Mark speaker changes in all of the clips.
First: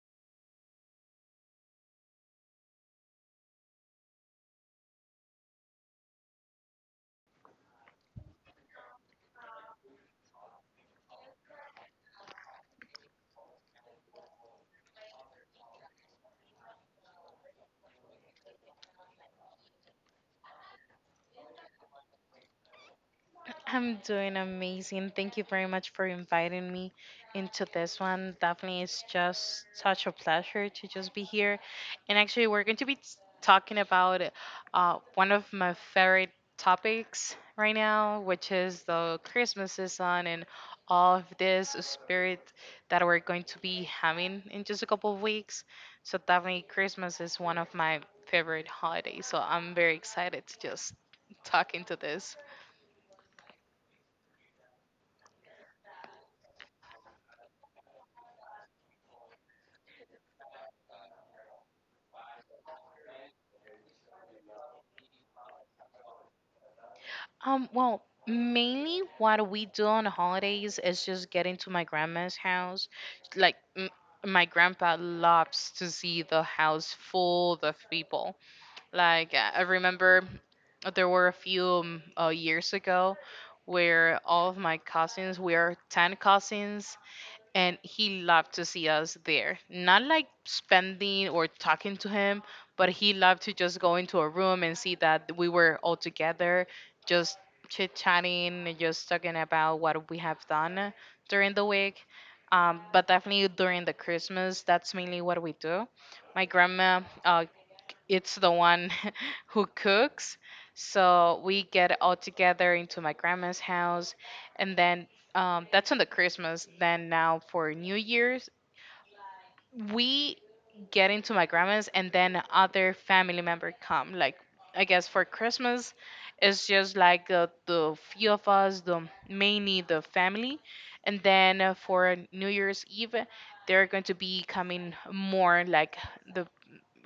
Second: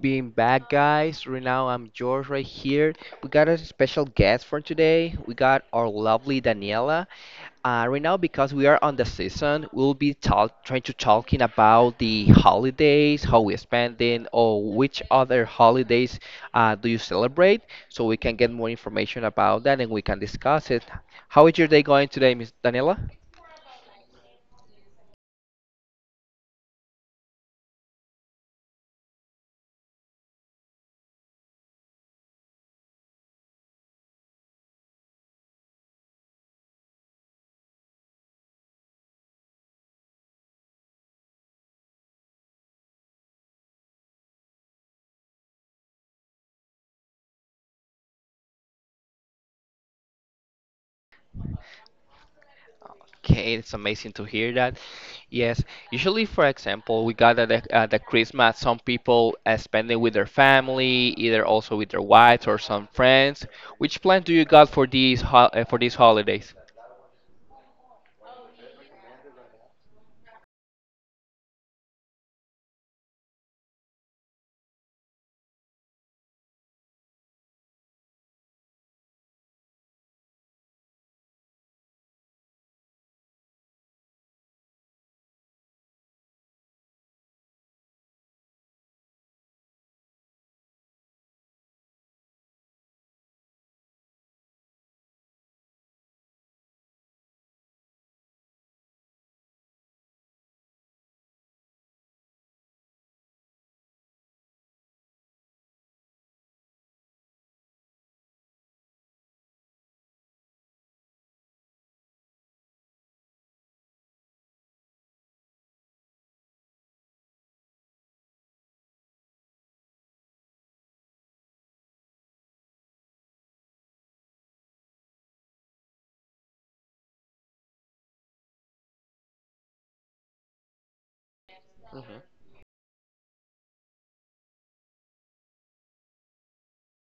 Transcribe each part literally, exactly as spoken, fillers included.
Speaker 1: being back, guys. Right now, I'm George right here. We got a special guest for today. We got our lovely Daniela. Uh, right now, because we are on the season, we'll be talk trying to talking about the holidays, how we're spending, or which other holidays uh, do you celebrate, so we can get more information about that and we can discuss it. How is your day going today, Miss Daniela?
Speaker 2: I'm doing amazing. Thank you very much for inviting me into this one. Definitely, it's just such a pleasure to just be here. And actually, we're going to be s- talking about uh, one of my favorite topics right now, which is the Christmas season and all of this spirit that we're going to be having in just a couple of weeks. So, definitely, Christmas is one of my favorite holidays. So, I'm very excited to just talk into this.
Speaker 1: Okay, it's amazing to hear that. Yes, usually, for example, we got at the, at the Christmas, some people uh, spend it with their family, either also with their wives or some friends. Which plan do you got for these ho uh, for these holidays?
Speaker 2: Um, well, mainly what we do on the holidays is just get into my grandma's house. Like, m- my grandpa loves to see the house full of people. Like, uh, I remember there were a few um, uh, years ago where all of my cousins, we are ten cousins, and he loved to see us there. Not like spending or talking to him, but he loved to just go into a room and see that we were all together, just chit chatting, and just talking about what we have done during the week. Um, but definitely during the Christmas, that's mainly what we do. My grandma uh, it's the one who cooks. So we get all together into my grandma's house, and then um, that's on the Christmas. Then now for New Year's, we get into my grandma's, and then other family member come. Like I guess for Christmas, it's just like uh, the few of us, the mainly the family, and then uh, for
Speaker 1: Mhm.
Speaker 2: New Year's Eve, they're going to be coming more like the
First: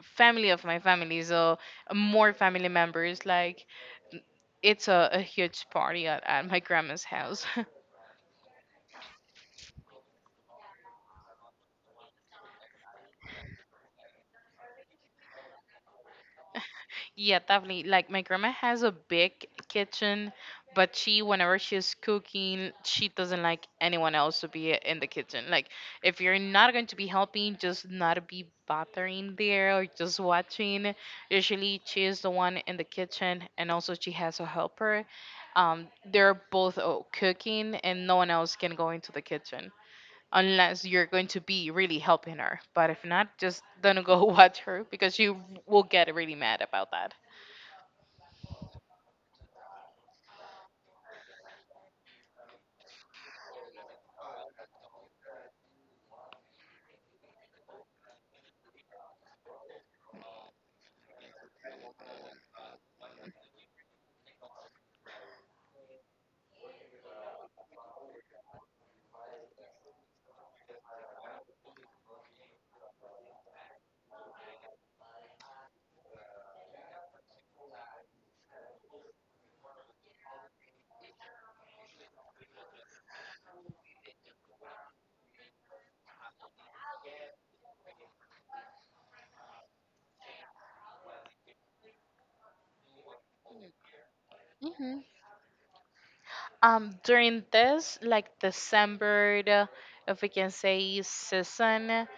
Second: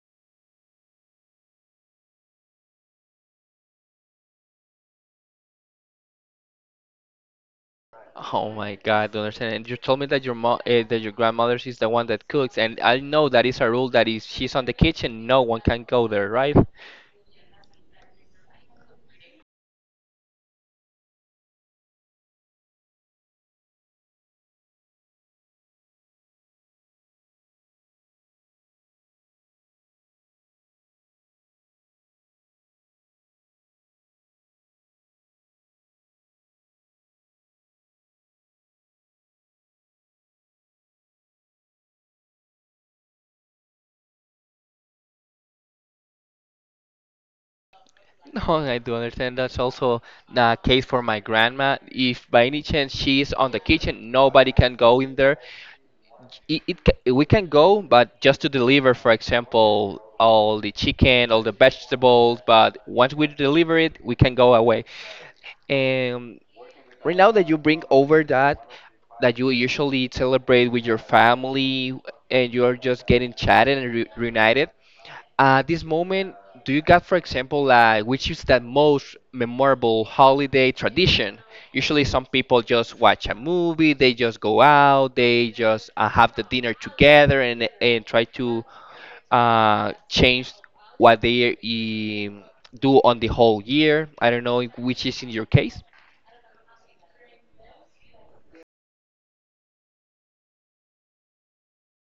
Speaker 2: family of my family, so more family members. Like it's a, a huge party at, at my grandma's house.
Speaker 1: Oh my God, I don't understand. And you told me that your mom, uh, that your grandmother is the one that cooks, and I know that is a rule that is she's on the kitchen, no one can go there, right?
Speaker 2: Yeah, definitely. Like my grandma has a big kitchen, but she whenever she's cooking, she doesn't like anyone else to be in the kitchen. Like if you're not going to be helping, just not be bothering there or just watching. Usually she is the one in the kitchen, and also she has a helper, um, they're both uh, cooking and no one else can go into the kitchen, unless you're going to be really helping her. But if not, just don't go watch her because you will get really mad about that.
Speaker 1: No, I do understand. That's also the case for my grandma. If by any chance she's on the kitchen, nobody can go in there. It, it ca- we can go, but just to deliver, for example, all the chicken, all the vegetables. But once we deliver it, we can go away. And right now that you bring over that, that you usually celebrate with your family and you're just getting chatted and re reunited. At this moment, do you got, for example, like which is that most memorable holiday tradition? Usually, some people just watch a movie, they just go out, they just uh, have the dinner together, and and try to uh, change what they um, do on the whole year. I don't know
Speaker 2: Hmm.
Speaker 1: which is in your case.
Speaker 2: Um, during this, like December, the- if we can say season,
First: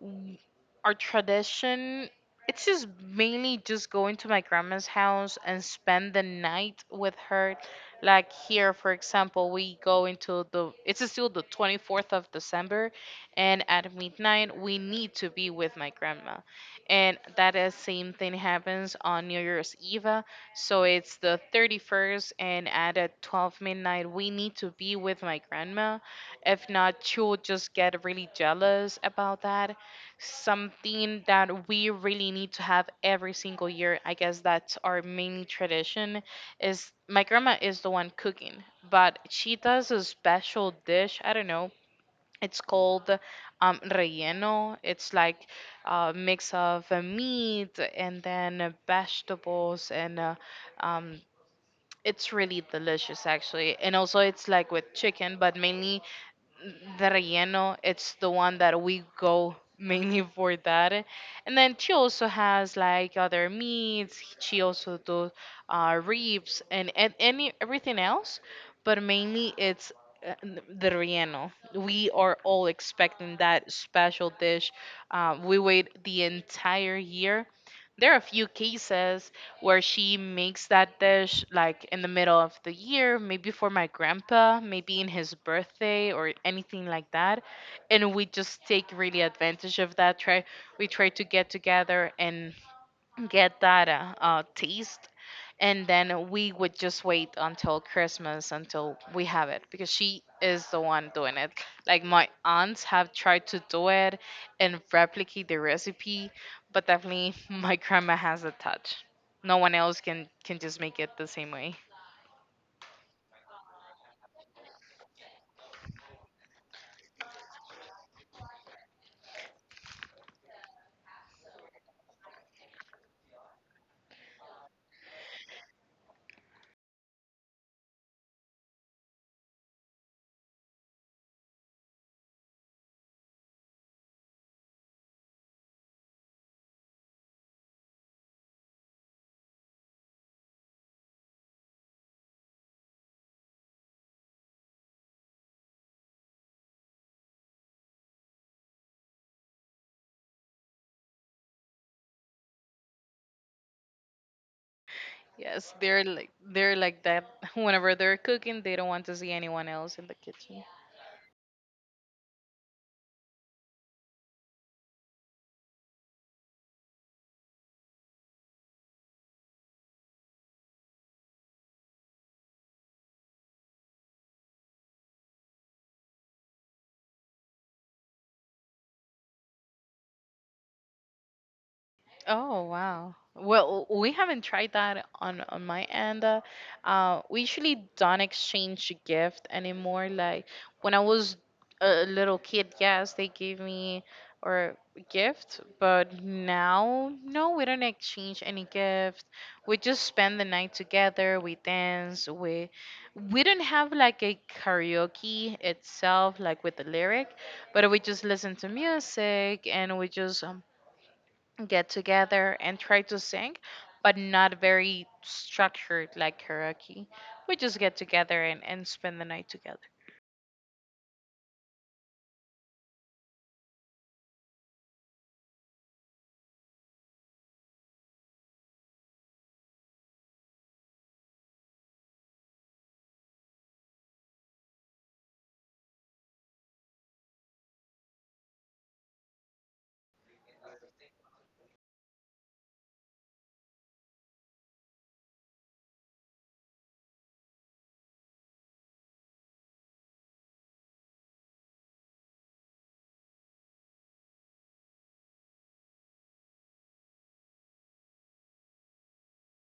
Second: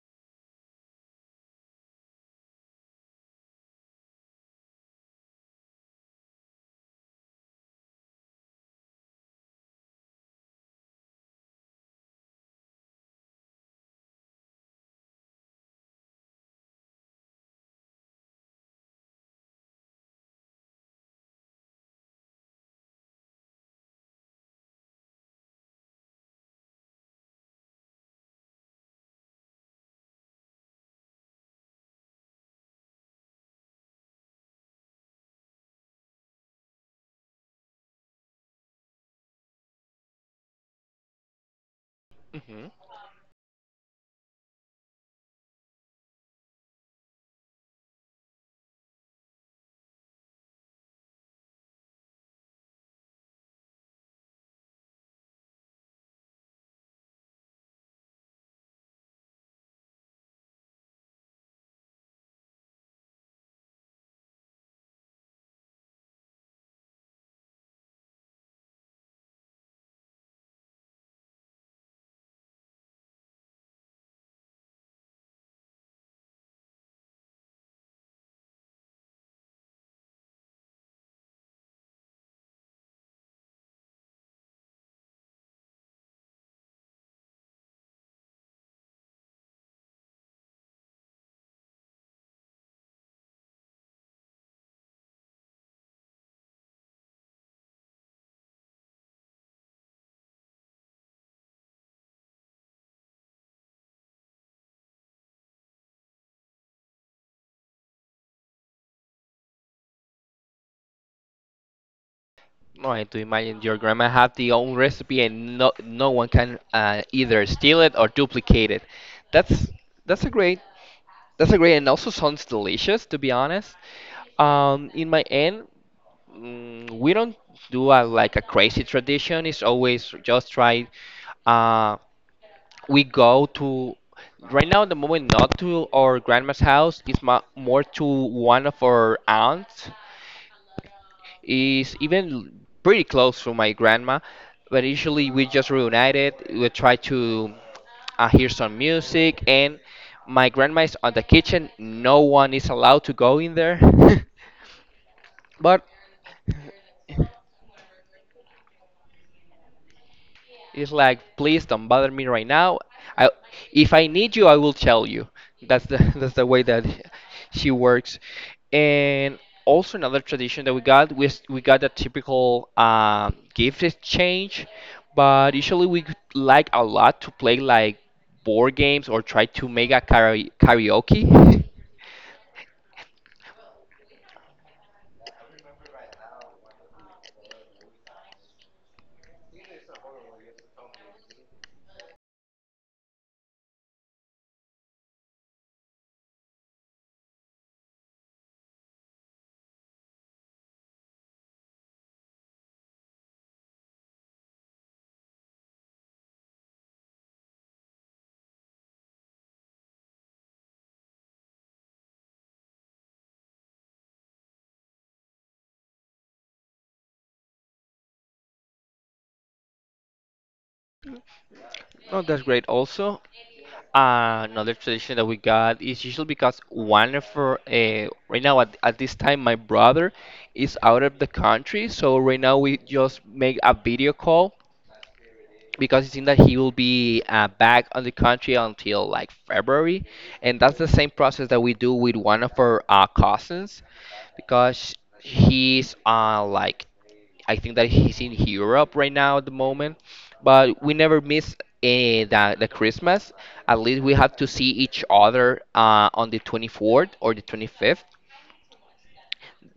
Speaker 2: w- our tradition, it's just mainly just going to my grandma's house and spend the night with her. Like here, for example, we go into the, it's still the twenty-fourth of December, and at midnight, we need to be with my grandma. And that is same thing happens on New Year's Eve. So it's the thirty-first, and at uh, twelve midnight, we need to be with my grandma. If not, she'll just get really jealous about that. Something that we really need to have every single year. I guess that's our main tradition. Is my grandma is the one cooking, but she does a special dish. I don't know, it's
Speaker 1: hmm
Speaker 2: called um, relleno. It's like a mix of uh, meat and then uh, vegetables, and uh, um, it's really delicious actually. And also, it's like with chicken, but mainly the relleno. It's the one that we go mainly for that. And then she also has like other meats. She also does uh, ribs and, and any everything else, but mainly it's uh, n- the relleno. We are all expecting that special dish. Uh, we wait the entire year. There are a few cases where she makes that dish like in the middle of the year, maybe for my grandpa, maybe in his birthday or anything like that. And we just take really advantage of that. Try We try to get together and get that uh, uh, taste, and then we would just wait until christmas until we have it because she is the one doing it. Like my aunts have tried to do it and replicate the recipe, but definitely my grandma has a touch. No one else can can just make it the same way.
Speaker 1: No, I do imagine your grandma have the own recipe and no no one can uh, either steal it or duplicate it. That's that's a great. That's A great and also sounds delicious, to be honest. Um, in my end, mm, we don't do a, like a crazy tradition. It's always just try. Uh, we go to right now at the moment not to our grandma's house. It's ma more to one of our aunts is even pretty close to my grandma, but usually we just reunited. We try to uh, hear some music, and my grandma is on the kitchen. No one is allowed to go in there,
Speaker 2: Yes,
Speaker 1: but
Speaker 2: they're like they're like that. Whenever they're cooking, they don't want to see anyone else in the kitchen.
Speaker 1: it's like, please don't bother me right now. I, if I need you, I will tell you. That's the that's the way that she works. And also another tradition that we got was we got a typical um, gift exchange, but usually we like a lot to play like board games or try to make a kara- karaoke.
Speaker 2: Oh wow. Well, we haven't tried that on on my end. Uh, uh, we usually don't exchange gift anymore. Like when I was a little kid, yes, they gave me or gift, but now no, we don't exchange any gift. We just spend the night together. We dance. We we don't have like a karaoke itself, like with the lyric, but we just listen to music and we just um, get together and try to sing, but not very structured like karaoke. We just get together and, and spend the night together.
Speaker 1: Oh, that's great also. Another tradition that we got is usually because one of our, uh, right now at, at this time my brother is out of the country, so right now we just make a video call because it seems that he will be uh, back on the country until like February, and that's the same process that we do with one of our uh, cousins because he's uh like I think that he's in Europe right now at the moment, but we never miss eh, the, the Christmas. At least we have to see each other uh, on the twenty-fourth or the twenty-fifth.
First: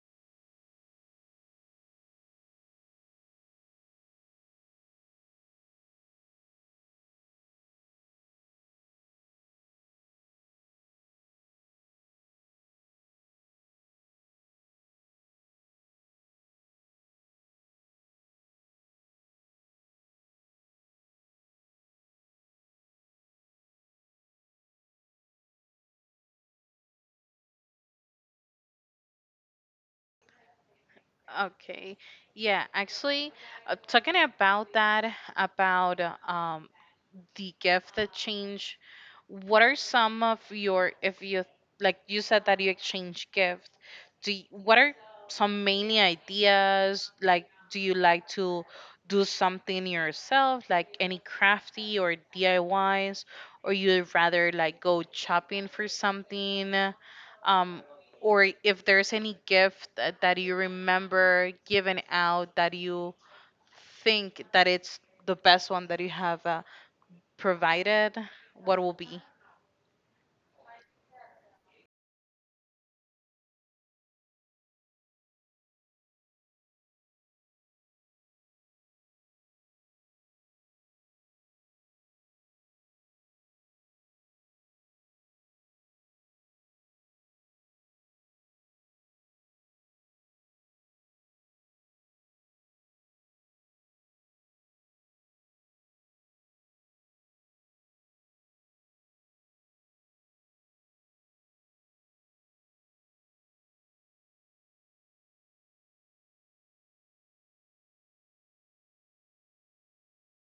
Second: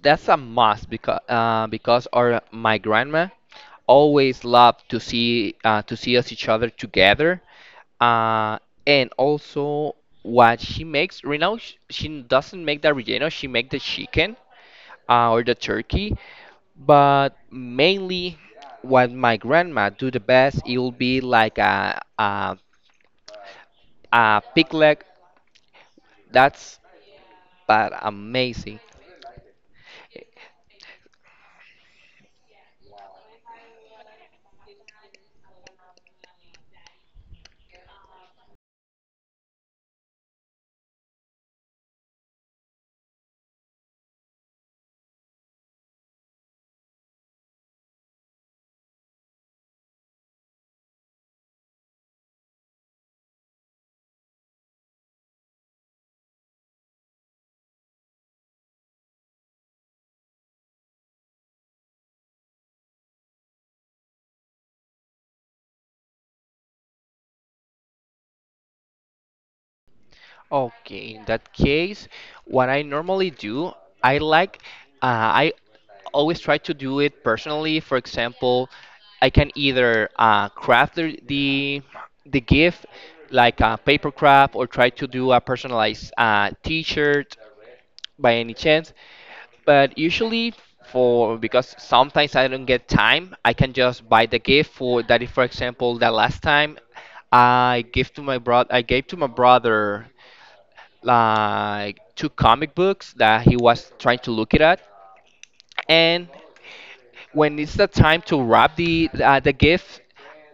Speaker 1: That's a must because uh, because our my grandma always loved to see uh, to see us each other together. Uh, and also what she makes right now, sh- she doesn't make the relleno. She make the chicken uh, or the turkey, but mainly, what my grandma do the best, it will be like a a, a pig leg. That's but amazing.
Speaker 2: Okay. Yeah, actually, uh, talking about that, about um, the gift that change. What are some of your, if you, like you said that you exchange gift, do you, what are some mainly ideas? Like, do you like to do something yourself, like any crafty or D I Ys, or you'd rather like go shopping for something? Um, or if there's any gift that, that you remember giving out that you think that it's the best one that you have uh, provided, what will be?
Speaker 1: Okay, in that case, what I normally do, I like, uh, I always try to do it personally. For example, I can either uh, craft the, the the gift like a paper craft or try to do a personalized uh, T-shirt by any chance. But usually for because sometimes I don't get time, I can just buy the gift for that, if for example, that last time I gave to my brother I gave to my brother like two comic books that he was trying to look it at and when it's the time to wrap the uh, the gift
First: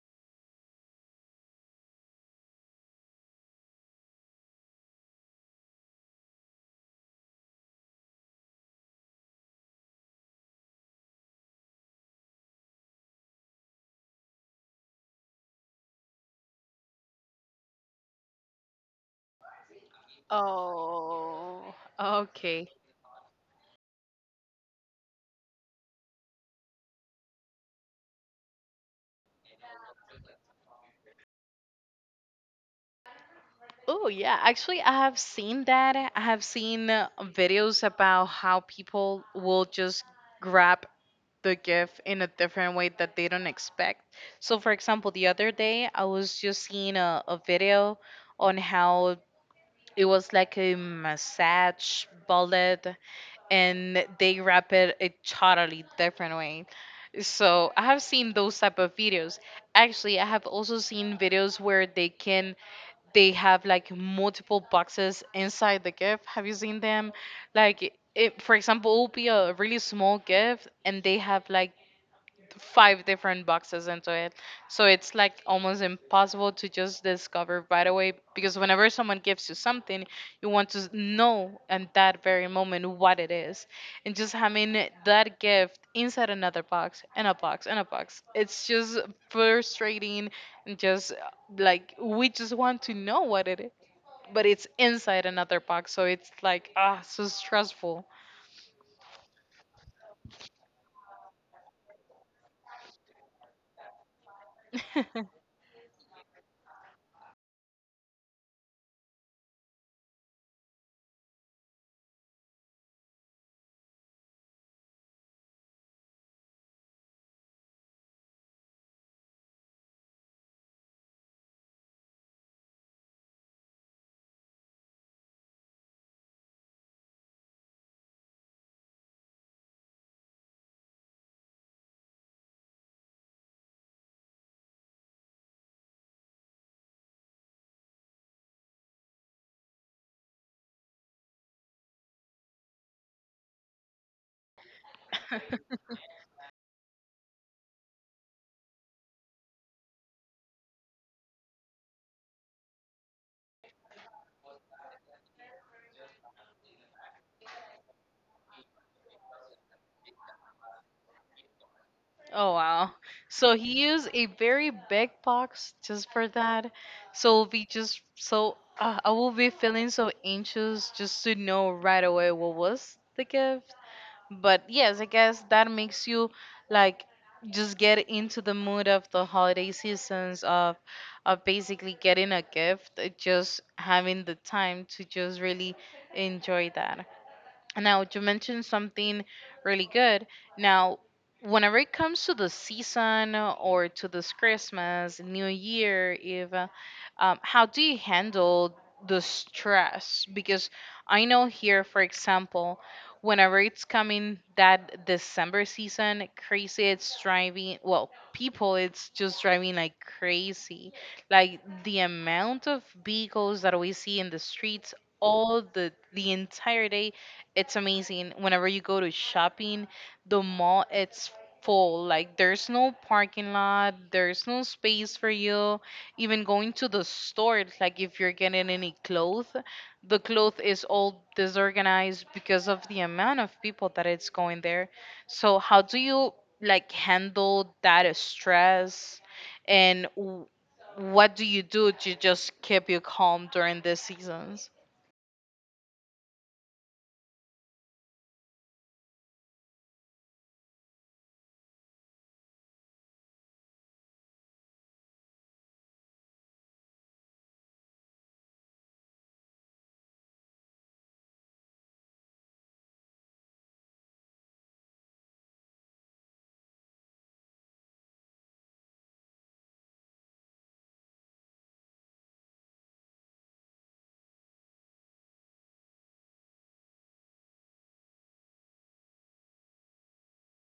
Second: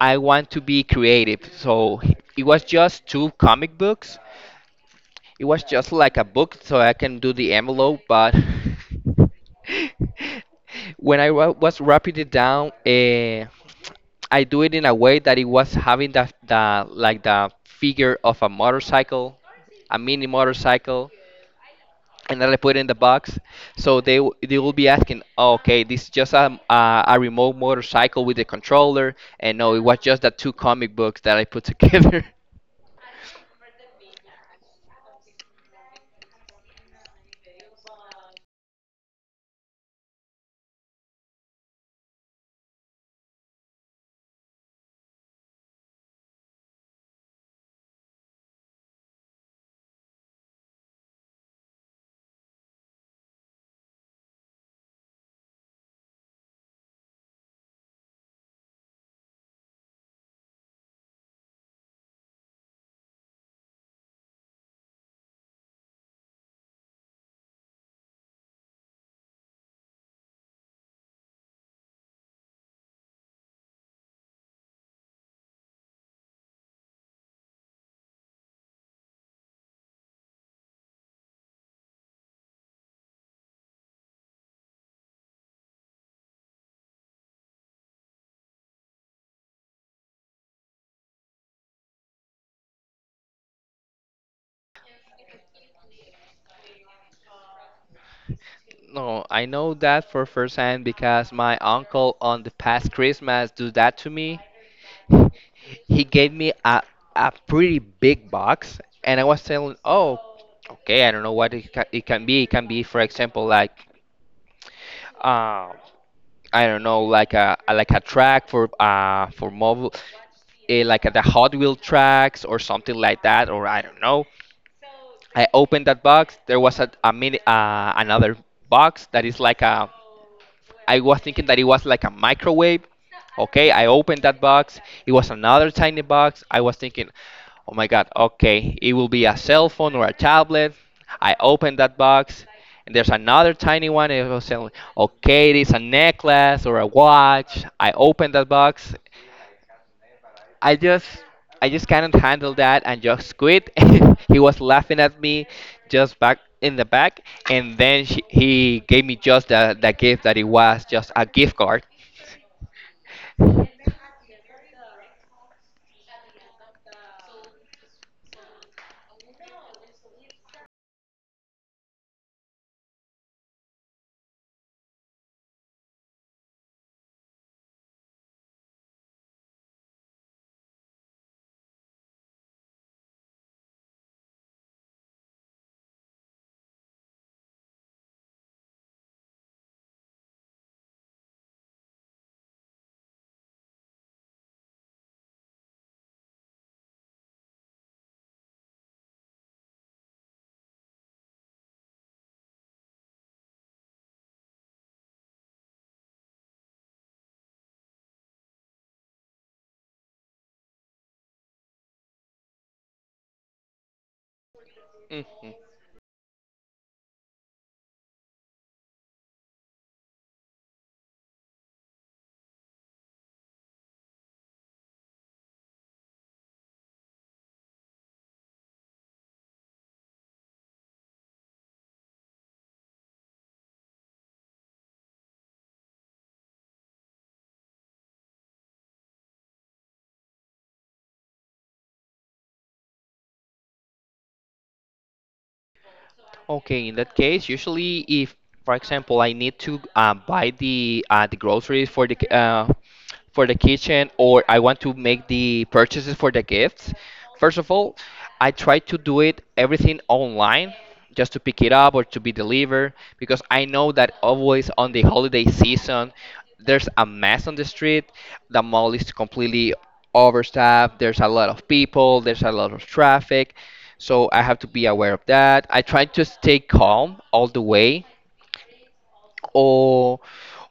Speaker 1: I want to be creative. So it was just two comic books. It was just like a book, so I can do the envelope, but when I wa- was wrapping it down, uh, I do it in a way that it was having the, the like the figure of a motorcycle, a mini motorcycle,
Speaker 2: Oh,
Speaker 1: and then I
Speaker 2: okay.
Speaker 1: put it in the box. So they w- they will be asking, "Oh, okay, this is just a, a a remote motorcycle with a controller," and no, it was just the two comic books that I put together.
Speaker 2: Oh, yeah. Actually, I have seen that. I have seen uh, videos about how people will just grab the gift in a different way that they don't expect. So, for example, the other day I was just seeing a, a video on how it was like a massage bullet and they wrap it a totally different way. So I have seen those type of videos. Actually, I have also seen videos where they can they have like multiple boxes inside the gift. Have you seen them? Like it, for example, it will be a really small gift, and they have like five different boxes into it. So it's like almost impossible to just discover right away because whenever someone gives you something, you want to s- know at that very moment what it is. And just having it- that gift inside another box and a box and a box, it's just frustrating and just uh, like we just want to know what it is. But it's inside another box, so it's like ah, so stressful.
Speaker 1: No, I know that for first hand because my uncle on the past Christmas do that to me. He gave me a a pretty big box, and I was telling, oh, okay, I don't know what it, ca it can be. It can be, for example, like, uh, I don't know, like a like a track for uh for mobile, eh, like the Hot Wheel tracks or something like that, or I don't know. I opened that box. There was a, a mini uh, another box that is like a I was thinking that it was like a microwave. Okay, I opened that box. It was another tiny box. I was thinking, oh my god, okay, it will be a cell phone or a tablet. I opened that box, and there's another tiny one. It was saying, okay, it is a necklace or a watch. I opened that box. I just, I just cannot handle that and just quit. He was laughing at me, just back in the back, and then she, he gave me just the, the gift that it was just a gift card.
Speaker 2: Oh wow. So he used a very big box just for that. So we just so uh, I will be feeling so anxious just to know right away what was the gift. But yes, I guess that makes you like just get into the mood of the holiday seasons of of basically getting a gift, uh, just having the time to just really enjoy that. Now, you mentioned something really good. Now, whenever it comes to the season or to this Christmas, New Year, even, um, how do you handle the stress? Because I know here, for example, whenever it's coming that December season, crazy, it's driving, well, people, it's just driving like crazy. Like the amount of vehicles that we see in the streets
Speaker 1: Mhm.
Speaker 2: all the the entire day, it's amazing. Whenever you go to shopping, the mall it's full. Like there's no parking lot, there's no space for you. Even going to the store, it's like if you're getting any clothes, the cloth is all disorganized because of the amount of people that it's going there. So how do you like handle that stress and w- what do you do to just keep you calm during these seasons?
Speaker 1: Okay, in that case, usually if, for example, I need to uh, buy the uh, the groceries for the ki- uh, for the kitchen, or I want to make the purchases for the gifts, first of all, I try to do it everything online just to pick it up or to be delivered because I know that always on the holiday season there's a mess on the street. The mall is completely overstaffed. There's a lot of people. There's a lot of traffic. So I have to be aware of that. I try to stay calm all the way or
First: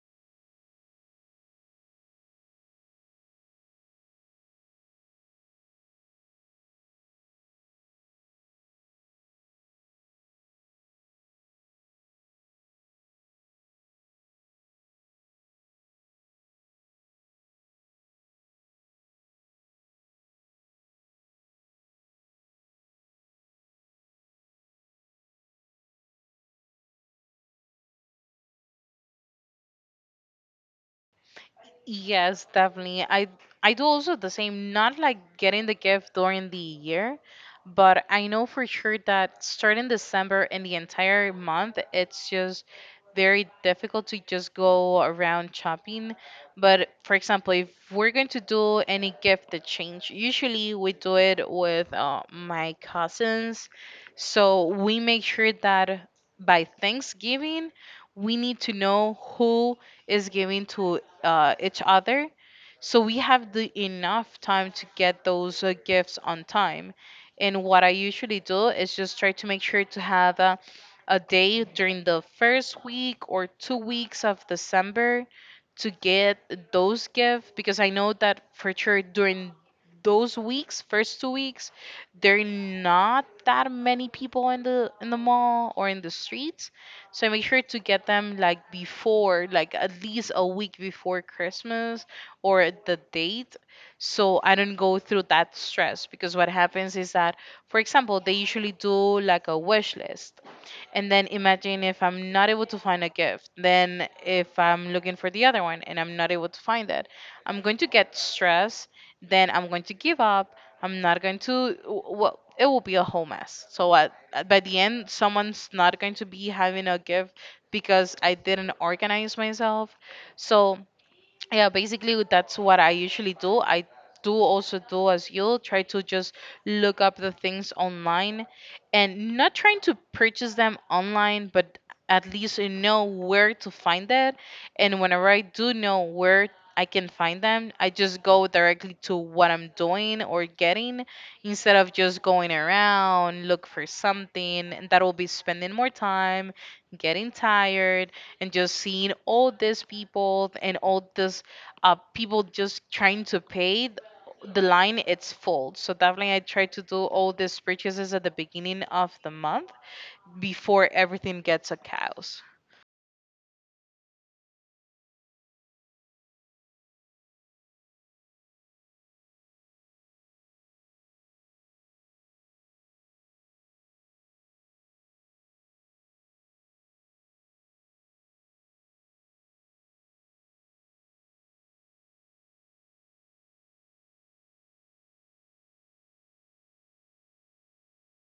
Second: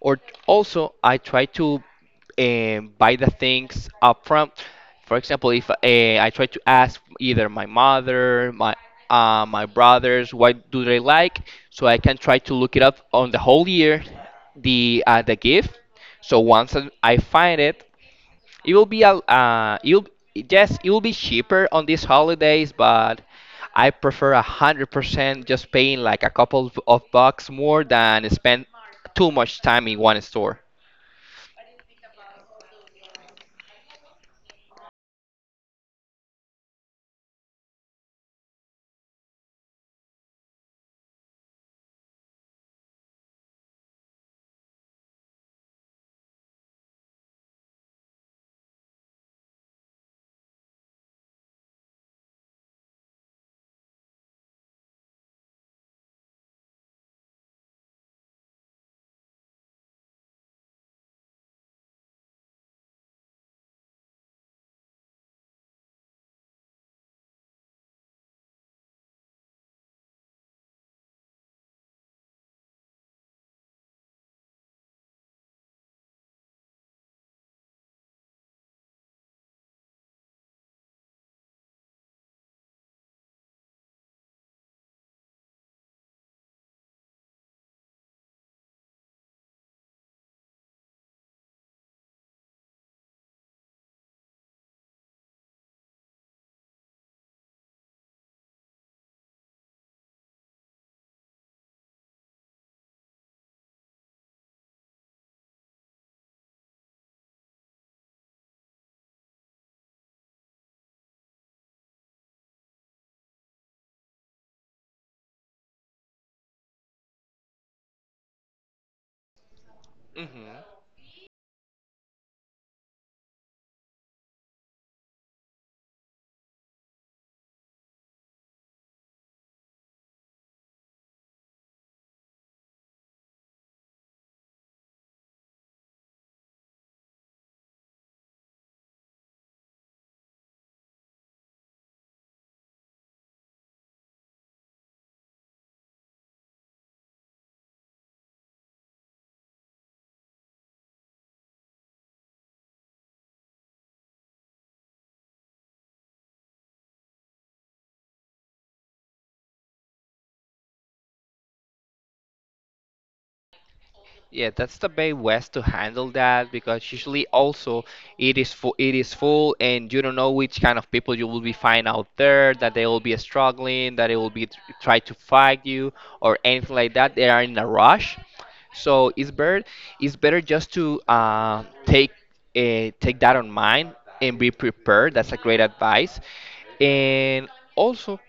Speaker 1: or also I try to um, buy the things up front. For example, if uh, I try to ask either my mother, my uh, my brothers, what do they like, so I can try to look it up on the whole year, the uh, the gift. So once I I find it, it will be a uh, you'll yes, it will be cheaper on these holidays, but I prefer a hundred percent just paying like a couple of of bucks more than spend too much time in one store.
Speaker 2: Yes, definitely. I I do also the same, not like getting the gift during the year, but I know for sure that starting December and the entire month, it's just very difficult to just go around shopping. But for example, if we're going to do any gift exchange, usually we do it with uh, my cousins. So we make sure that by Thanksgiving, we need to know who is giving to uh, each other. So we have the enough time to get those uh, gifts on time. And what I usually do is just try to make sure to have a, a day during the first week or two weeks of December to get those gifts because I know that for sure during those weeks, first two weeks, there are not that many people in the in the mall or in the streets. So make sure to get them like before, like at least a week before Christmas or the date. So I don't go through that stress because what happens is that, for example, they usually do like a wish list and then imagine if I'm not able to find a gift, then if I'm looking for the other one and I'm not able to find it, I'm going to get stressed. Then I'm going to give up. I'm not going to, w- well, it will be a whole mess. So at, at- by the end, someone's not going to be having a gift because I didn't organize myself.
Speaker 1: hmm
Speaker 2: So yeah, basically that's what I usually do. I do also do as you try to just look up the things online and not trying to purchase them online, but at least you know where to find it. And whenever I do know where I can find them, I just go directly to what I'm doing or getting instead of just going around look for something, and that will be spending more time, getting tired, and just seeing all these people and all this uh, people just trying to pay th- the line, it's full. So definitely I try to do all these purchases at the beginning of the month before everything gets a chaos.
Speaker 1: Yeah, that's the best way to handle that because usually also it is full, it is full, and you don't know which kind of people you will be find out there that they will be struggling, that they will be tr- try to fight you or anything like that. They are in a rush, so it's better it's better just to uh, take uh, take that on mind and be prepared. That's a great advice, and also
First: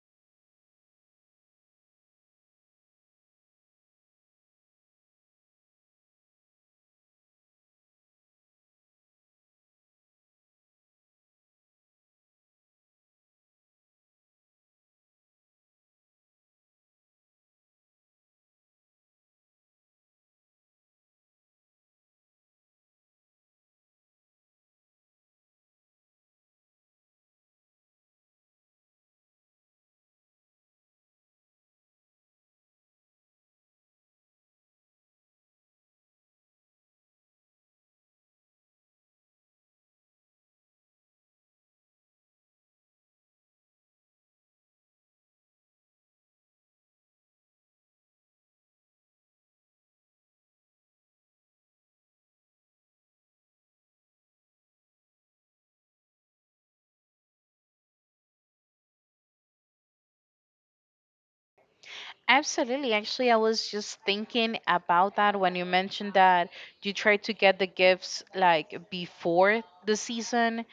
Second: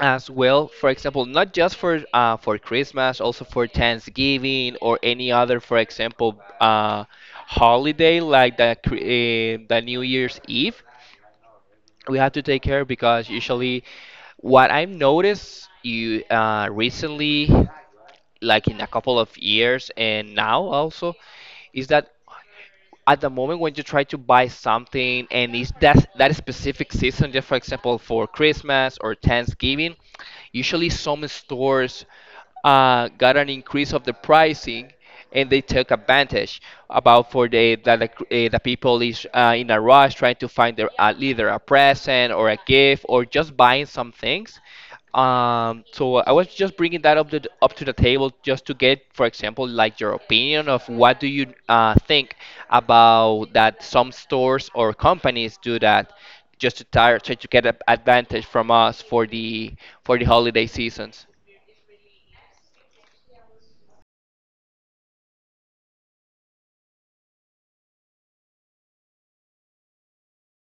Speaker 1: as well for example not just for uh, for Christmas, also for Thanksgiving or any other for example uh, holiday like the, cr- eh, the New Year's Eve, we have to take care because usually what I've noticed you uh, recently like in a couple of years and now also is that at the moment when you try to buy something and it's that that specific season just for example for Christmas or Thanksgiving. Usually, some stores uh, got an increase of the pricing and they took advantage about for the that the, uh, the people is uh, in a rush trying to find their uh, either a present or a gift or just buying some things. Um, so I was just bringing that up to the, up to the table just to get, for example, like your opinion of what do you uh, think about that some stores or companies do that just to tire, try to get a advantage from us for the for the holiday seasons.
Speaker 2: Absolutely. Actually, I was just thinking about that when you mentioned that you try to get the gifts like before the season.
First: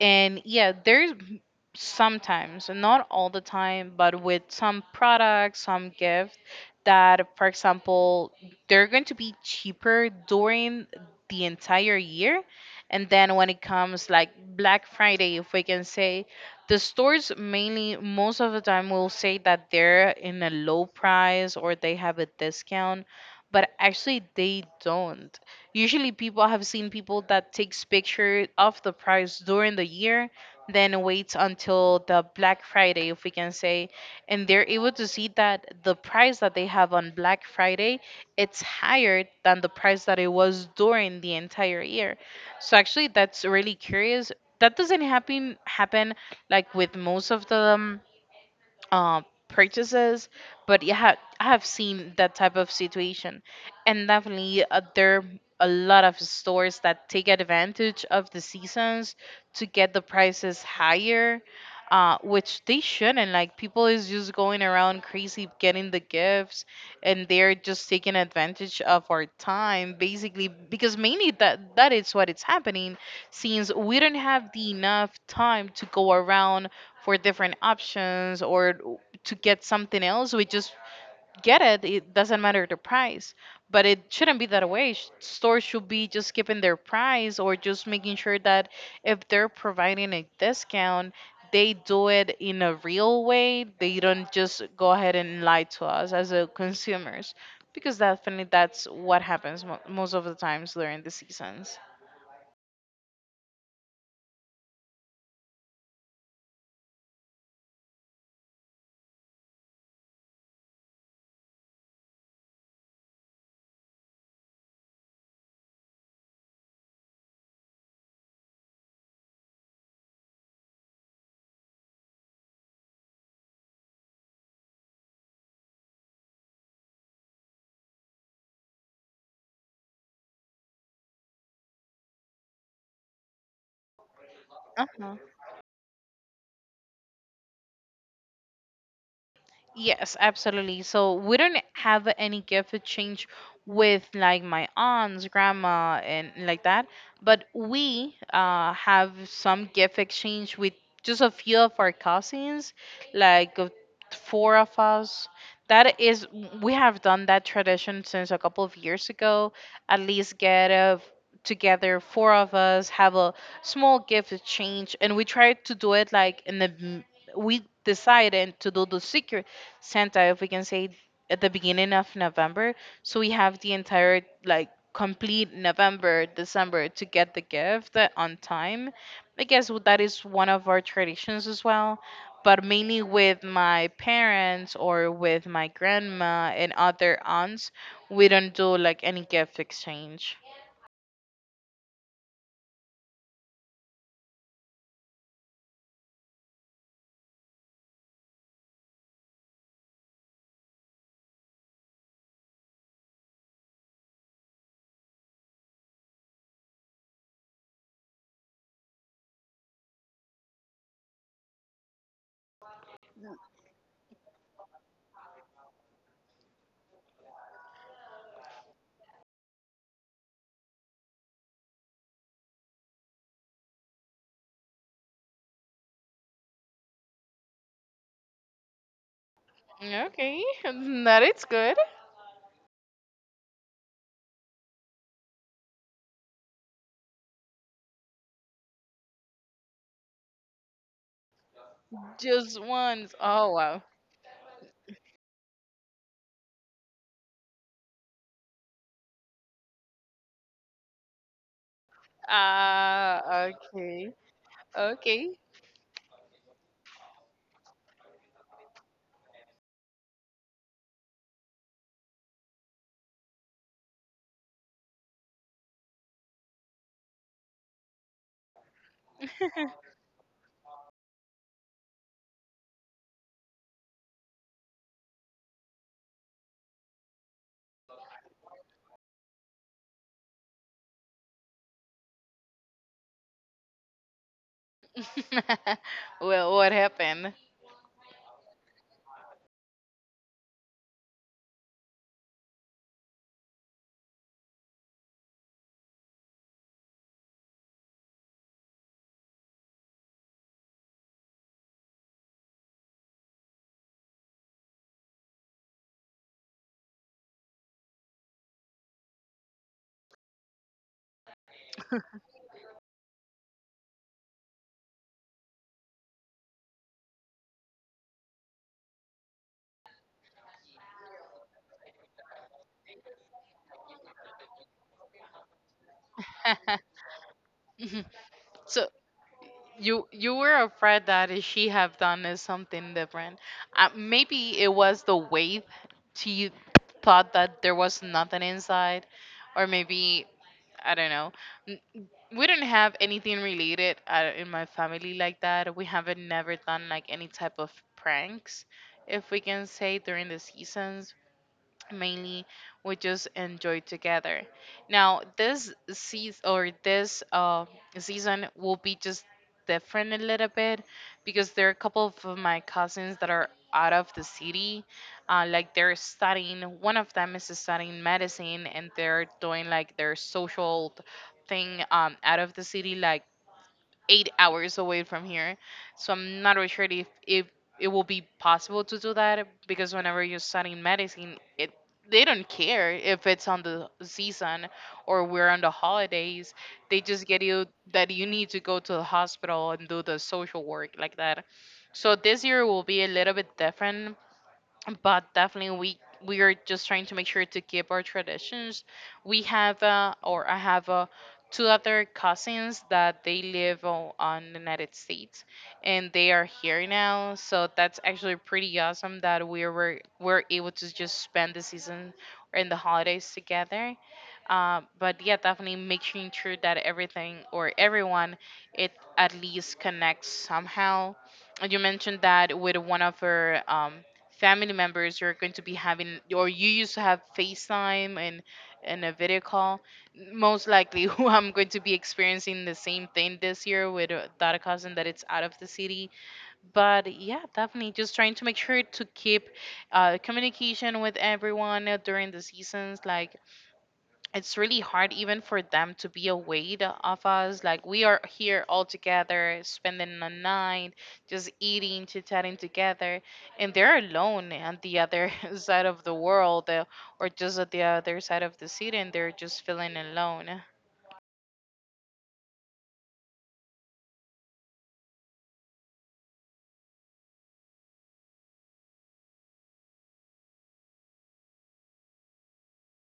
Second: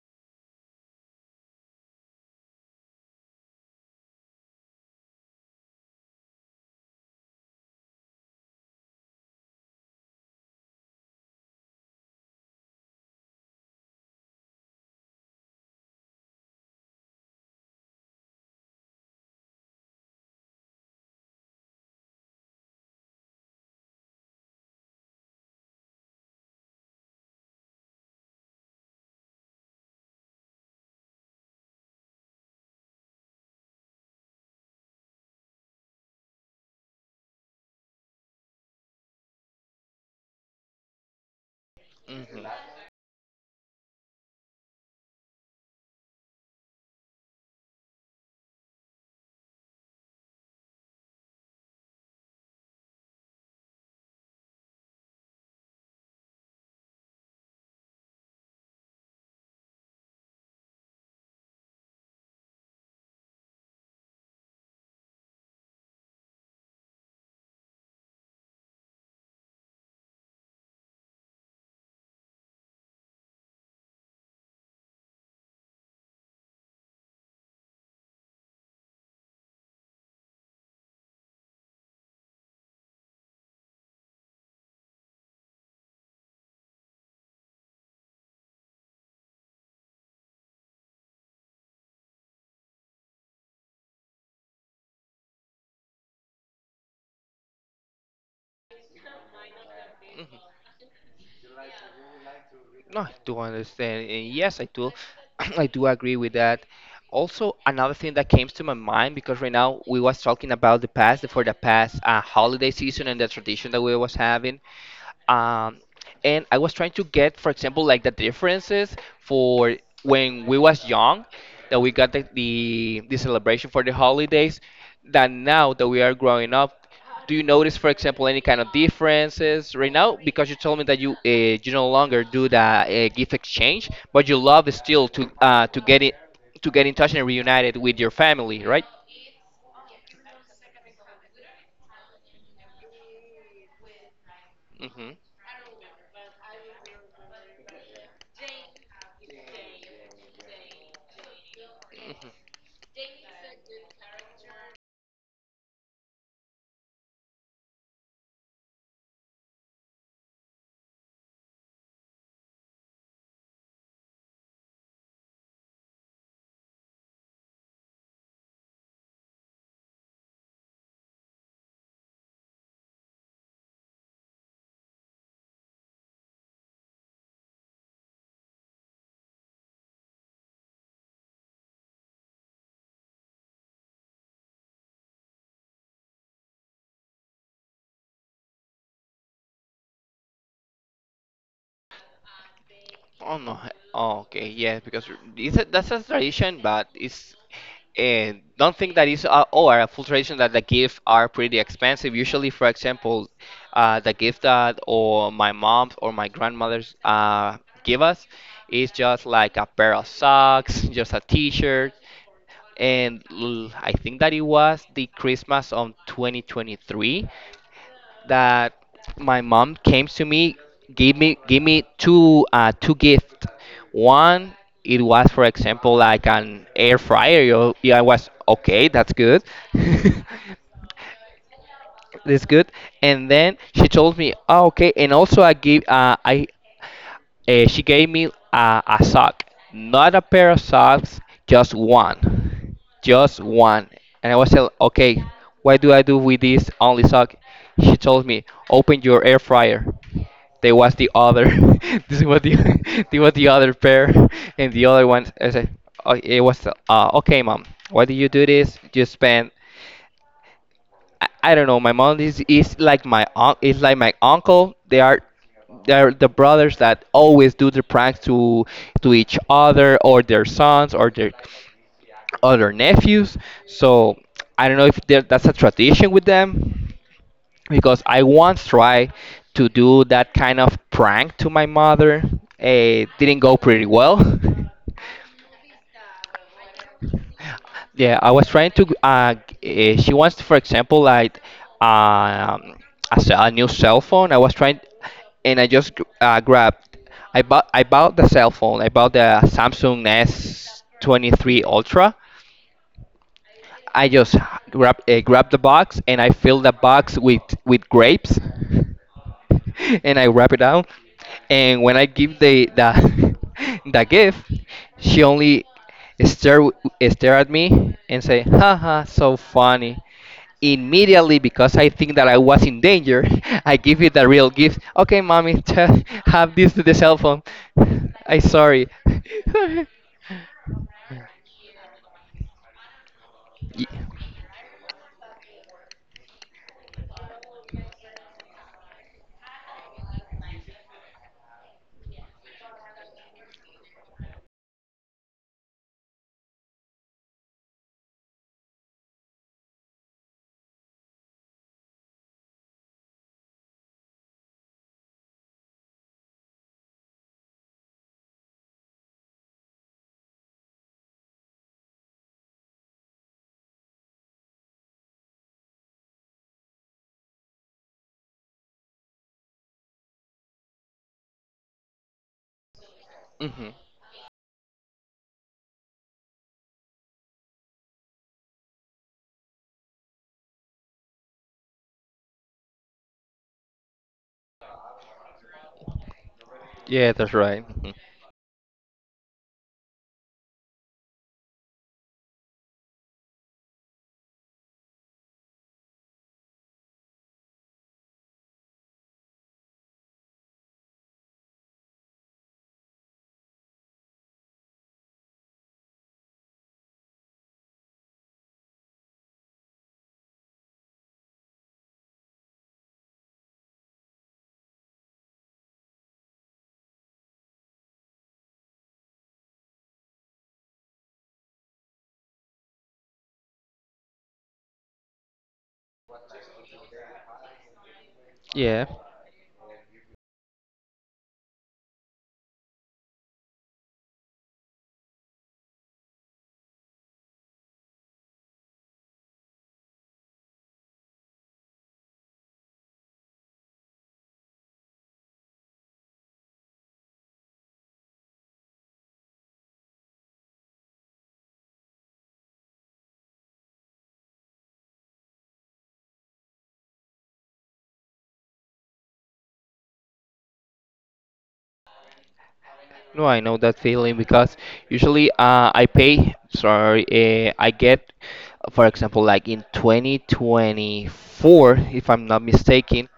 Speaker 2: And yeah, there's m- sometimes, not all the time, but with some products, some gifts that, for example, they're going to be cheaper during the entire year. And then when it comes like Black Friday, if we can say, the stores mainly most of the time will say that they're in a low price or they have a discount, but actually they don't. Usually people have seen people that takes picture of the price during the year, then waits until the Black Friday, if we can say, and they're able to see that the price that they have on Black Friday, it's higher than the price that it was during the entire year.
Speaker 1: hmm
Speaker 2: So actually that's really curious, that doesn't happen happen like with most of the um, uh, purchases. But yeah, ha- I have seen that type of situation, and definitely uh, there are a lot of stores that take advantage of the seasons to get the prices higher. Uh, which they shouldn't. Like people is just going around crazy getting the gifts, and they're just taking advantage of our time basically, because mainly that that is what it's happening, since we don't have the enough time to go around for different options or to get something else. We just get it, it doesn't matter the price. But it shouldn't be that way. Sh- stores should be just keeping their price or just making sure that if they're providing a discount, they do it in a real way. They don't just go ahead and lie to us as a consumers, because definitely that's what happens mo- most of the times during the seasons.
Speaker 1: No, I do understand, and yes, I do. I do agree with that. Also, another thing that came to my mind, because right now we was talking about the past, for the past uh, holiday season and the tradition that we was having. Um, and I was trying to get, for example, like the differences for when we was young, that we got the, the the celebration for the holidays, that now that we are growing up, do you notice, for example, any kind of differences right now? Because you told me that you uh, you no longer do the uh, gift exchange, but you love
Speaker 2: Uh
Speaker 1: still
Speaker 2: huh.
Speaker 1: to uh, to get it to get in touch and reunited with your family, right?
Speaker 2: Yes, absolutely. So we don't have any gift exchange with like my
Speaker 1: Mm-hmm.
Speaker 2: aunts, grandma, and like that. But we uh, have some gift exchange with just a few of our cousins, like uh, four of us. That is, we have done that tradition since a couple of years ago. At least get a together, four of us have a small gift exchange, and we try to do it like in the m- we decided to do the secret Santa, if we can say, at the beginning of November. So we have the entire like complete November, December to get the gift uh, on time. I guess w- that is one of our traditions as well. But mainly with my parents or with my grandma and other aunts, we don't do like any gift exchange.
Speaker 1: Oh no. Oh, okay. Yeah, because it's a, that's a tradition, but it's, and don't think that is uh, or a full tradition that the gifts are pretty expensive. Usually, for example, uh, the gift that or my mom's or my grandmother's uh, give us is just like a pair of socks, just a T-shirt, and l- I think that it was the Christmas of twenty twenty-three, that my mom came to me, gave me gave me two uh, two gifts. One, it was, for example, like an air fryer. Yo, yeah, I was okay, that's good.
Speaker 2: Okay, that is good.
Speaker 1: It's good. And then she told me, "Oh, okay." And also, I gave uh, I uh, she gave me a, a sock, not a pair of socks, just
Speaker 2: Just
Speaker 1: one,
Speaker 2: once.
Speaker 1: just
Speaker 2: Oh wow.
Speaker 1: one. And I was like, "Okay, what do I do with this only sock?" She told me, "Open your air fryer." There was the other. This was the there was the
Speaker 2: Ah,
Speaker 1: other pair,
Speaker 2: okay.
Speaker 1: and the other one.
Speaker 2: Okay.
Speaker 1: I said, oh, "It was uh, okay, mom. Why do you do this? You spend." I, I don't know. My mom is, is like my un is like my uncle. They are they're the brothers that always do the pranks to to each other or their sons or their other nephews. So I don't know if there- that's a tradition with them, because I once tried to do that kind of prank to my mother. It didn't go pretty well.
Speaker 2: Well, what happened?
Speaker 1: Yeah, I was trying to. Uh, g- eh, she wants, for example, like um, a, ce- a new cell phone. I was trying, and I just gr- uh, grabbed. I bought. I bought the cell phone. I bought the Samsung S twenty-three Ultra, I just grab uh, grab the box and I fill the box with with grapes, and I wrap it down. And when I give the the the gift, she only stare stare at me and say, "Haha, so funny." Immediately, because I think that I was in danger, I give you the real gift. Okay, mommy, t- have this to the cell phone. I sorry.
Speaker 2: So you you were afraid that if she have done is something different.
Speaker 1: Ye-
Speaker 2: Uh, maybe it was the wave. She thought that there was nothing inside, or maybe I don't know. N- We don't have anything related uh, in my family like that. We haven't never done like any type of pranks, if we can say during the seasons. Mainly we just enjoy together. Now this season or this uh, season will be just different a little bit, because there are a couple of my cousins that are out of the city, uh, like they're studying. One of them is studying medicine and they're doing like their social thing, um, out of the city, like
Speaker 1: Mhm.
Speaker 2: eight hours away from here. So I'm not really sure if, if it will be possible to do that, because whenever you're studying medicine, it they don't care if it's on the season or we're on the holidays. They
Speaker 1: Yeah,
Speaker 2: just
Speaker 1: that's
Speaker 2: get you
Speaker 1: right. Mm-hmm.
Speaker 2: that you need to go to the hospital and do the social work like that. So this year will be a little bit different, but definitely we we are just trying to make sure to keep our traditions. We have uh, or I have uh, two other cousins that they live o- on the United States, and they are here now. So that's actually pretty awesome that we were were able to just spend the season and the holidays together. Uh, but yeah, definitely making sure that everything or everyone, it at least connects somehow. And you mentioned that with one of her um, family members you're going to be having or you used to have FaceTime and
Speaker 1: Yeah,
Speaker 2: and a video call most likely. Who I'm going to be experiencing the same thing this year with uh, that cousin that it's out of the city. But yeah, definitely just trying to make sure to keep uh, communication with everyone uh, during the seasons. Like it's really hard even for them to be aware of us. Like we are here all together, spending the night, just eating, chit chatting together, and they're alone on the other side of the world, uh, or just at the other side of the city, and they're just feeling alone.
Speaker 1: no, I know that feeling because usually uh, I pay, sorry, uh, I get, for example, like in twenty twenty-four, if I'm not mistaken,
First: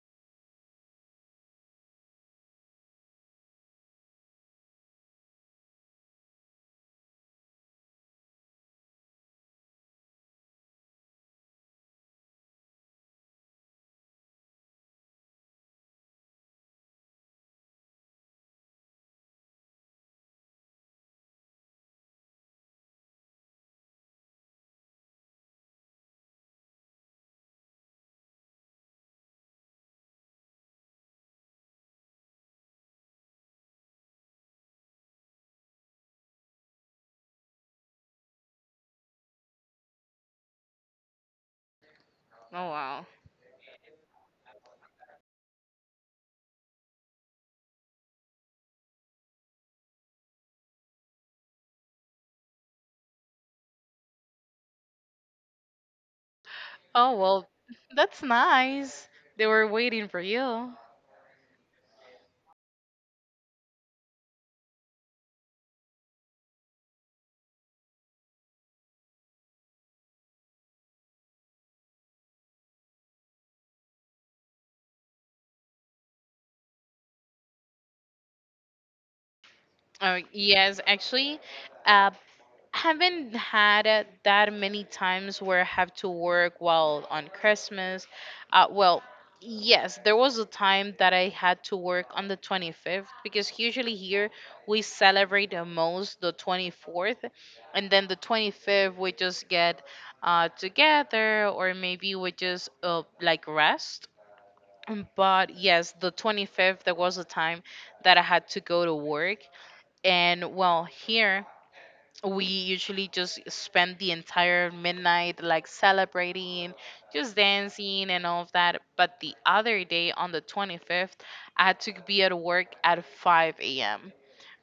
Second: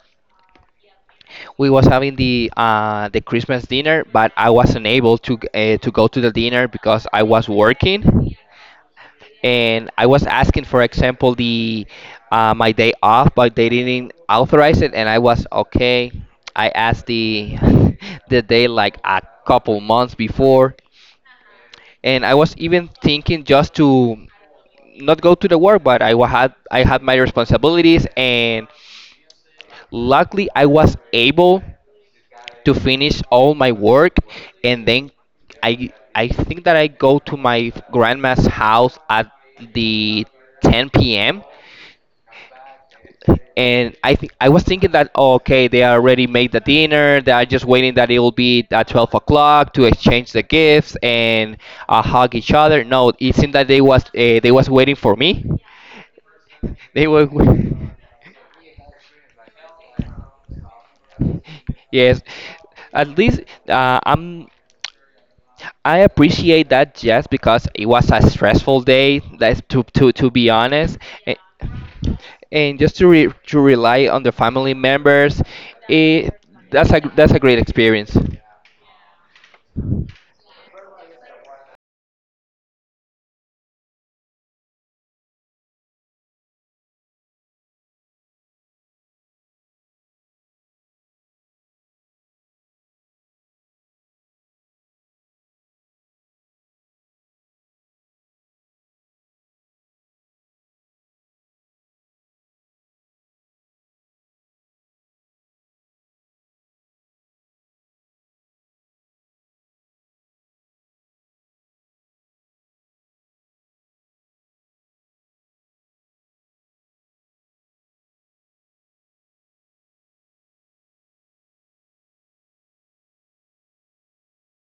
Speaker 1: we was having the uh, the Christmas dinner, but I wasn't able to g- uh, to go to the dinner because I was working. And I was asking, for example, the uh, my day off, but they didn't authorize it, and I was okay. I asked the the day like a couple months before, and I was even thinking just to not go to the work, but I wa- had I had my responsibilities, and luckily I was able to finish all my work, and then I I think that I go to my grandma's house at the ten p m
Speaker 2: Oh wow.
Speaker 1: And I think I was thinking that, oh, okay, they already made the dinner, they are just waiting that it will be at twelve o'clock to exchange the gifts and uh, hug each other. No, it seemed that they was uh, they was waiting for me, they
Speaker 2: Oh
Speaker 1: were
Speaker 2: well, that's nice. They were waiting for you.
Speaker 1: yes, at least uh, I'm I appreciate that, just because it was a stressful day. That's to to to be honest, and, and just to re, to rely on the family members, it that's a that's a great experience.
Speaker 2: Oh, yes, actually, uh, haven't had it that many times where I have to work while on Christmas. Uh, well, yes, there was a time that I had to work on the twenty-fifth, because usually here we celebrate the most the twenty-fourth, and then the twenty-fifth we just get uh, together, or maybe we just uh, like rest. Um, But yes, the twenty-fifth, there was a time that I had to go to work. And well, here we usually just spend the entire midnight like celebrating, just dancing and all of that. But the other day on the twenty-fifth, I had to be at work at five a m.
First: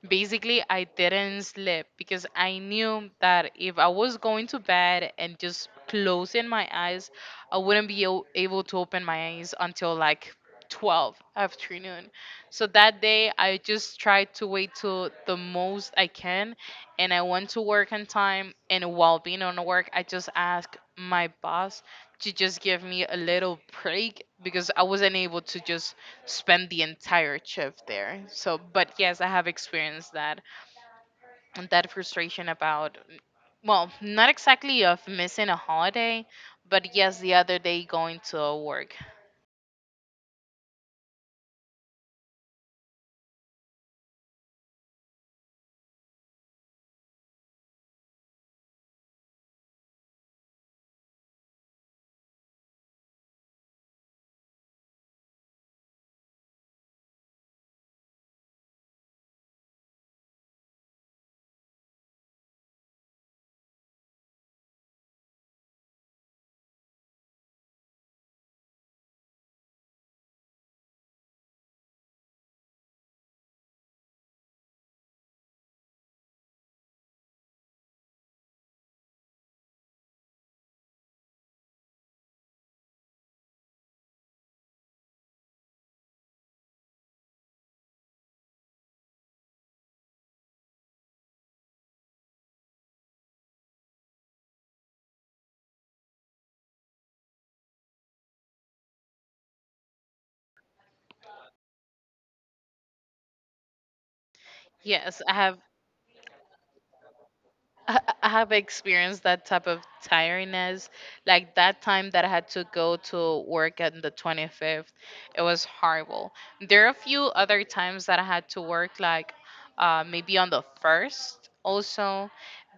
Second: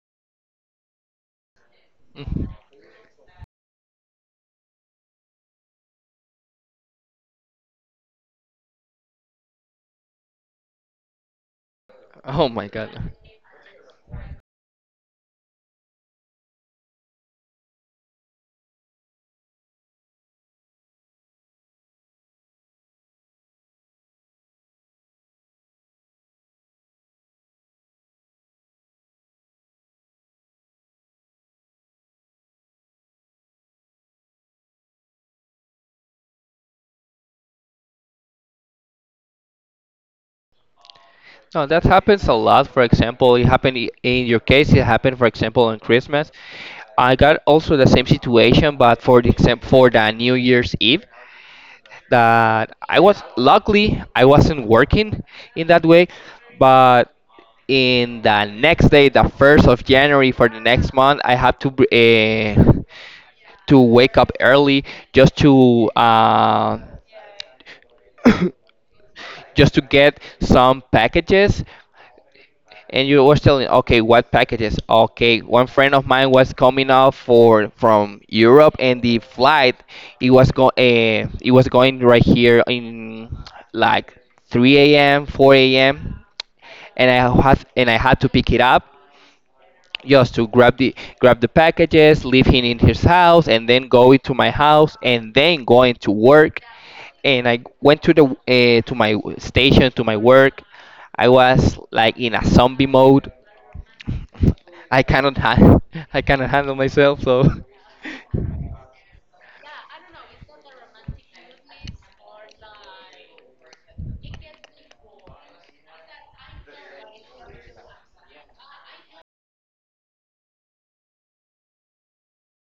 Speaker 2: Basically, I didn't sleep because
Speaker 1: Mm.
Speaker 2: I knew that if I was going to bed and just closing my eyes, I wouldn't be o- able to open my eyes until like twelve afternoon.
Speaker 1: Oh
Speaker 2: So
Speaker 1: my
Speaker 2: that
Speaker 1: God.
Speaker 2: day, I just try to wait till the most I can, and I went to work on time. And while being on work, I just asked my boss to just give me a little break, because I wasn't able to just spend the entire shift there. So, but yes, I have experienced that and that frustration about, well, not exactly of missing a holiday, but yes, the other day going to work.
Speaker 1: No, that happens a lot. For example, it happened i- in your case. It happened, for example, on Christmas. I got also the same situation, but for the exam for the New Year's Eve. That I was luckily I wasn't working in that way, but in the next day, the first of January for the next month, I had to uh, to wake up early just to uh, just to get some packages, and you was telling, okay, what packages? Okay, one friend of mine was coming out for from Europe, and the flight it was going uh, it was going right here in like three a.m. four a.m. And i had and I had to pick it up just to grab the grab the packages, leave him in his house, and then go into my house, and then going to work. And I went to the uh, to my station to my work. I was like in a zombie mode. I
Speaker 2: Yes, I
Speaker 1: cannot
Speaker 2: have
Speaker 1: ha I cannot handle myself, so
Speaker 2: I I have experienced that type of tiredness. Like that time that I had to go to work on the twenty-fifth, it was horrible. There are a few other times that I had to work, like uh, maybe on the first also.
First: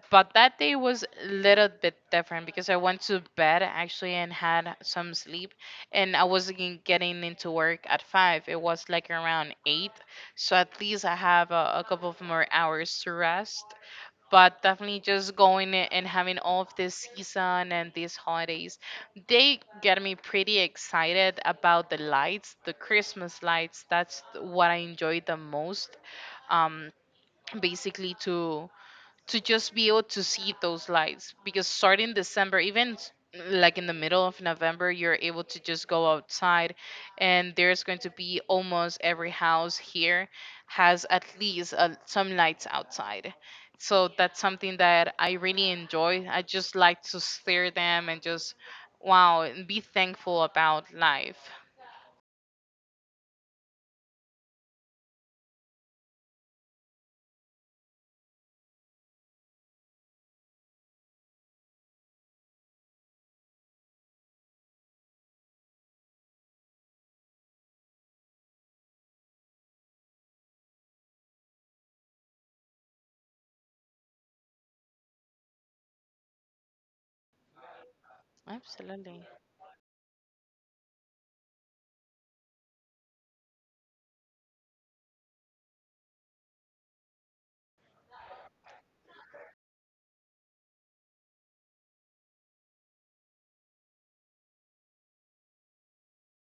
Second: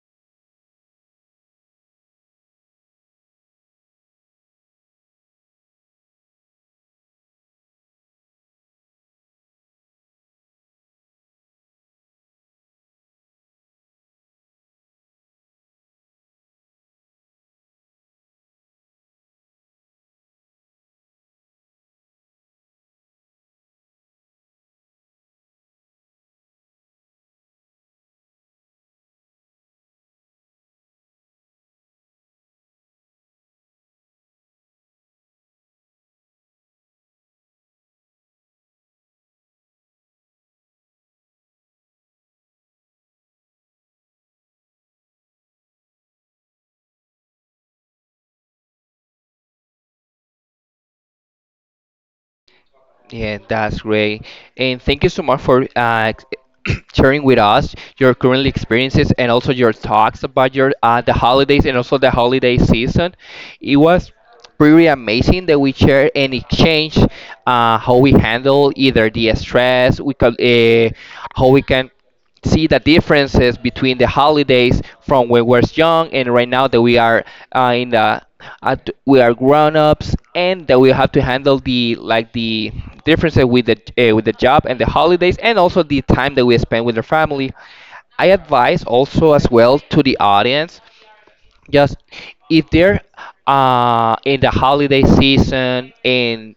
Speaker 2: But that day was a little bit different, because I went to bed actually and had some sleep. And I wasn't getting into work at five. It was like around eight. So at least I have a, a couple of more hours to rest. But definitely just going a- and having all of this season and these holidays, they get me pretty excited about the lights, the Christmas lights. That's what I enjoy the most. um Basically, to to just be able to see those lights, because starting December, even s- like in the middle of November, you're able to just go outside, and there's going to be almost every house here has at least uh, some lights outside. So that's something that I really enjoy. I just like to stare them and just wow and be thankful about life.
Speaker 1: yeah, that's great. And thank you so much for uh, sharing with us your current experiences and also your talks about your uh, the holidays and also the holiday season. It was pretty amazing that we share and exchange uh, how we handle either the stress, we can uh, how we can see the differences between the holidays from when we're young and right now that we are uh, in the at, we
Speaker 2: Absolutely.
Speaker 1: are grown ups, and that we have to handle the like the differences with the uh, with the job and the holidays, and also the time that we spend with the family. I advise also as well to the audience, just if they're uh, in the holiday season and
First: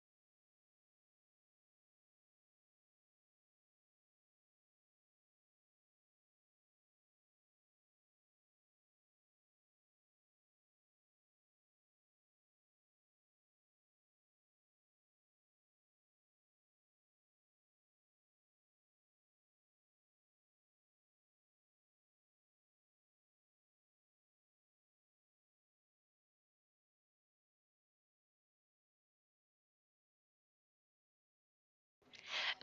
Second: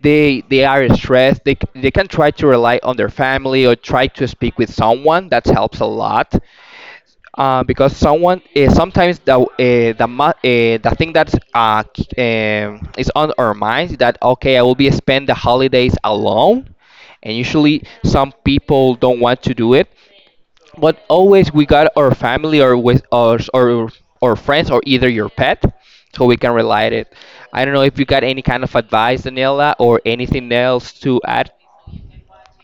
Speaker 1: they they are stressed, they, c- they can try to rely on their family or try to speak with someone that helps a lot uh, because someone uh, sometimes the uh, the mu- uh, the thing that's uh, k- um, is on our minds is that, okay, I will be spend the holidays alone, and usually some people don't want to do it, but always we got our family or with us, or or friends, or either your pet, so we can relate it. I don't know if you got any kind of advice, Daniela, or anything else to add.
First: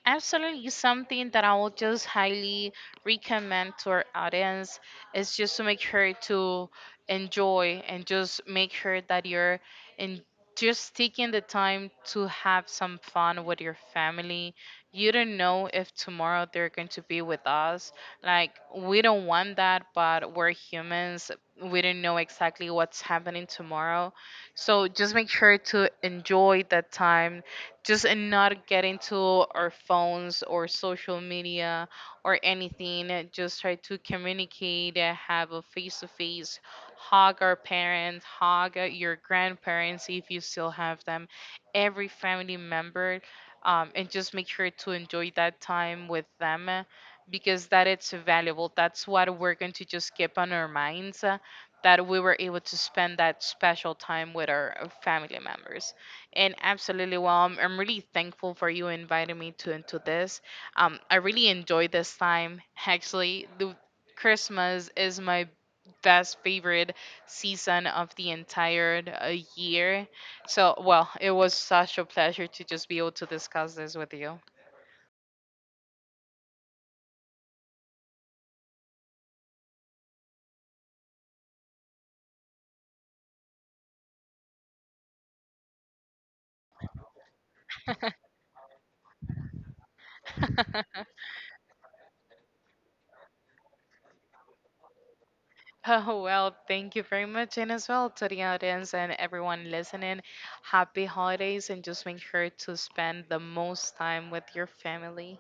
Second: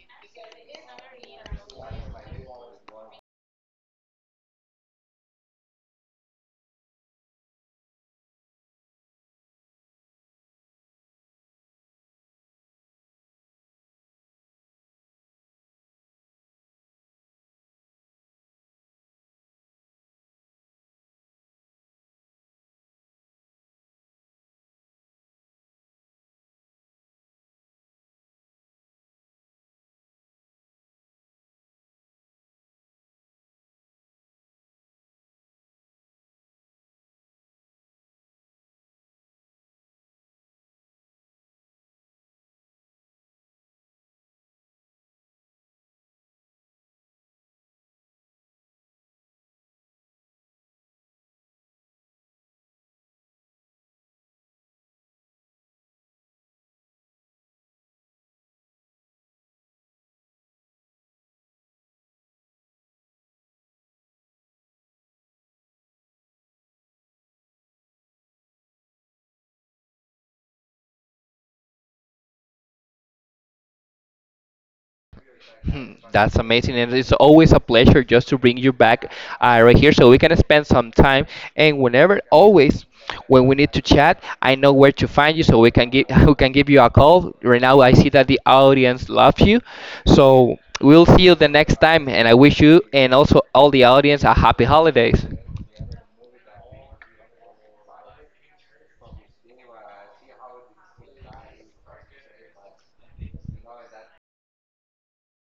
Speaker 2: Absolutely something that I would just highly recommend to our audience is just to make sure to enjoy and just make sure that you're in just taking the time to have some fun with your family. You don't know if tomorrow they're going to be with us. Like we don't want that, but we're humans. We don't know exactly what's happening tomorrow. So just make sure to enjoy that time, just and not get into our phones or social media or anything, uh, just try to communicate, uh, have a face to face, hug our parents, hug uh, your grandparents if you still have them, every family member, um, and just make sure to enjoy that time with them, uh, because that it's valuable. That's what we're going to just keep on our minds, uh, that we were able to spend that special time with our uh, family members. And absolutely, well, I'm, I'm really thankful for you inviting me to into this. Um, I really enjoyed this time. Actually, the Christmas is my best favorite season of the entire uh, year. So, well, it was such a pleasure to just be able to discuss this with you.
Speaker 1: Hmm, that's amazing, and it's always a pleasure just to bring you back uh, right here so we can spend some time. And whenever, always, when we need to chat, I know where to find you, so we can give we can give you a call. Right now, I see that the audience loves you, so we'll see you the next time. And I wish you and also all the audience a happy holidays.
Speaker 2: Oh, well, thank you very much. And as well to the audience and everyone listening, happy holidays, and just make sure to spend the most time with your family.